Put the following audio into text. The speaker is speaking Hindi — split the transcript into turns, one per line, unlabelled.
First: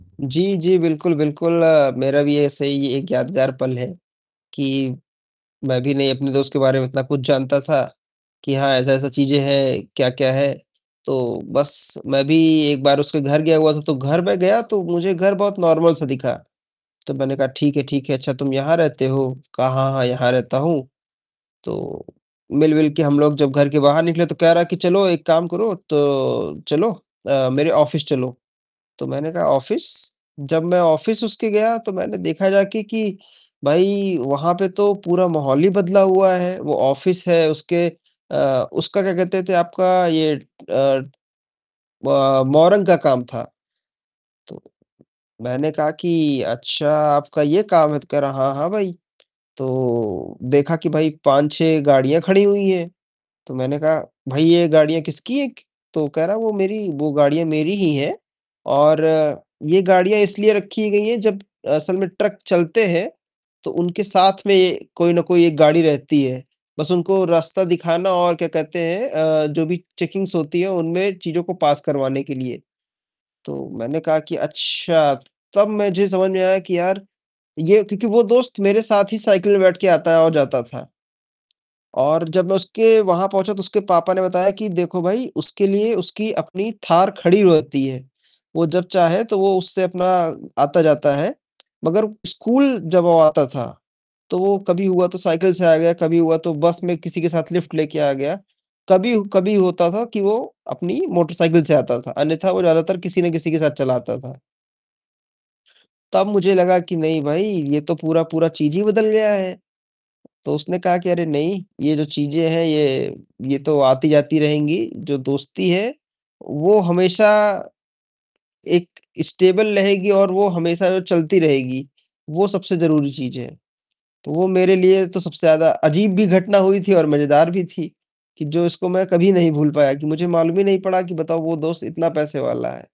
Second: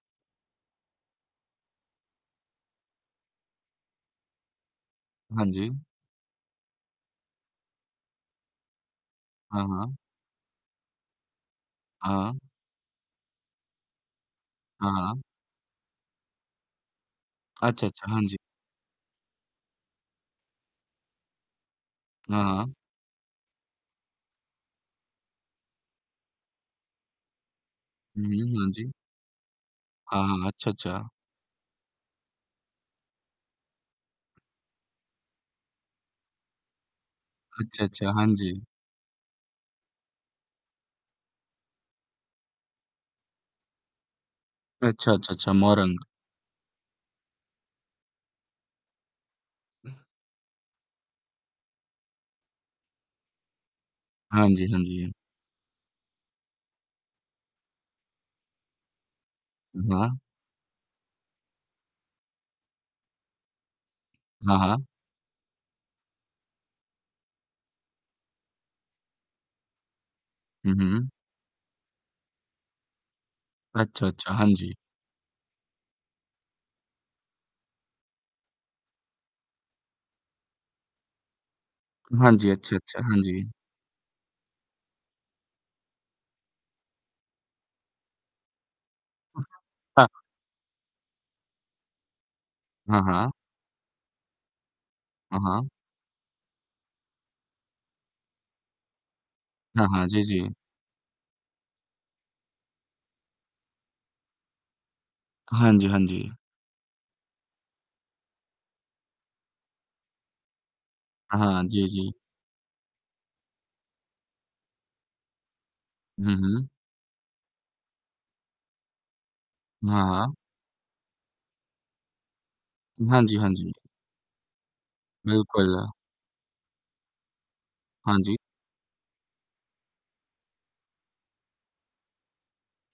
जी, जी बिल्कुल, बिल्कुल, मेरा भी ऐसे ही एक यादगार पल है। कि
हाँ
मैं
जी।
भी नहीं अपने दोस्त के बारे में इतना कुछ जानता था कि हाँ, ऐसा-ऐसा चीजें
हाँ,
हैं,
हाँ।
क्या-क्या है, तो बस, मैं भी
हाँ।
एक बार उसके घर गया हुआ था, तो घर में गया तो
हाँ,
मुझे
हाँ।
घर बहुत नार्मल सा दिखा। तो मैंने कहा "ठीक है,
अच्छा,
ठीक
अच्छा,
है,
हाँ
अच्छा
जी।
तुम यहाँ रहते हो?" कहा "हाँ, हाँ, यहाँ रहता हूँ।" तो
हाँ।
मिल-विल के हम लोग जब घर के बाहर निकले तो कह रहा कि "चलो एक काम करो तो चलो अ, मेरे ऑफिस
हुँ,
चलो।"
हुँ, हाँ जी।
तो मैंने कहा "ऑफिस?"
हाँ, हाँ,
जब
अच्छा,
मैं
अच्छा।
ऑफिस उसके गया, तो मैंने देखा जाके कि भाई वहाँ पे तो पूरा माहौल ही बदला हुआ है। वो ऑफिस है
अच्छा,
उसके
अच्छा, हाँ जी।
अ, उसका क्या कहते थे आपका ये अ, ब मौरंग का काम था। तो
अच्छा, अच्छा, अच्छा,
मैंने कहा
मौरंग।
कि "अच्छा आपका ये काम है!" तो कह रहा "हाँ, हाँ भई।" तो देखा कि भाई 5-6 गाड़ियाँ खड़ी हुई हैं, तो मैंने कहा "भई,
हाँ जी,
ये
हाँ
गाड़ियाँ
जी।
किसकी एक" तो कह रहा "वो मेरी वो गाड़ियाँ मेरी ही हैं, और ये
वाह!
गाड़ियाँ इसलिए रखी गई हैं जब असल में ट्रक चलते हैं तो उनके साथ
हाँ,
में
हाँ।
कोई ना कोई एक गाड़ी रहती है। बस उनको रास्ता दिखाना और क्या कहते हैं अ, जो भी चेकिंग्स होती है
हुँ, हुँ।
उनमें चीज़ों को पास करवाने के लिए।" तो मैंने
अच्छा,
कहा
अच्छा,
कि
हाँ जी।
"अच्छा!" तब मुझे समझ में आया कि यार ये क्योंकि वो दोस्त मेरे साथ ही साइकिल में बैठ के आता है और जाता था। और
हाँ
जब
जी,
मैं
अच्छा, अच्छा,
उसके
हाँ
वहाँ
जी।
पहुँचा तो उसके पापा ने बताया कि "देखो भई, उसके लिए उसकी अपनी थार खड़ी रहती है। वो जब चाहे तो वो उससे अपना
ता
आता-जाता है।" मगर स्कूल
हाँ,
जब वो
हाँ।
आता था तो वो कभी हुआ तो
हाँ,
साइकिल से
हाँ।
आ गया, कभी हुआ तो बस में किसी के साथ लिफ्ट लेके आ गया। कभी, कभी
हाँ,
होता था
हाँ,
कि
जी,
वो
जी।
अपनी मोटरसाइकिल से आता था अन्यथा वो ज़्यादातर किसी ना किसी के साथ चला आता था।
हाँ जी, हाँ
तब
जी।
मुझे लगा कि नहीं भाई ये तो पूरा-पूरा चीज़ ही बदल गया है। तो उसने कहा कि "अरे नहीं,
हाँ, जी,
ये जो
जी।
चीजें हैं ये ये तो आती-जाती रहेंगी। जो दोस्ती है
हुँ, हुँ।
वो हमेशा एक स्टेबल
हाँ,
रहेगी और
हाँ।
वो हमेशा जो चलती रहेगी, वो सबसे ज़रूरी
हाँ जी,
चीज़ है।"
हाँ जी।
तो वो मेरे लिए तो सबसे ज़्यादा
बिल्कुल।
अजीब भी घटना हुई थी और मजेदार भी थी,
हाँ जी।
कि जो इसको मैं कभी नहीं भूल पाया कि मुझे मालूम ही नहीं पड़ा कि बताओ वो दोस्त इतना पैसे वाला है।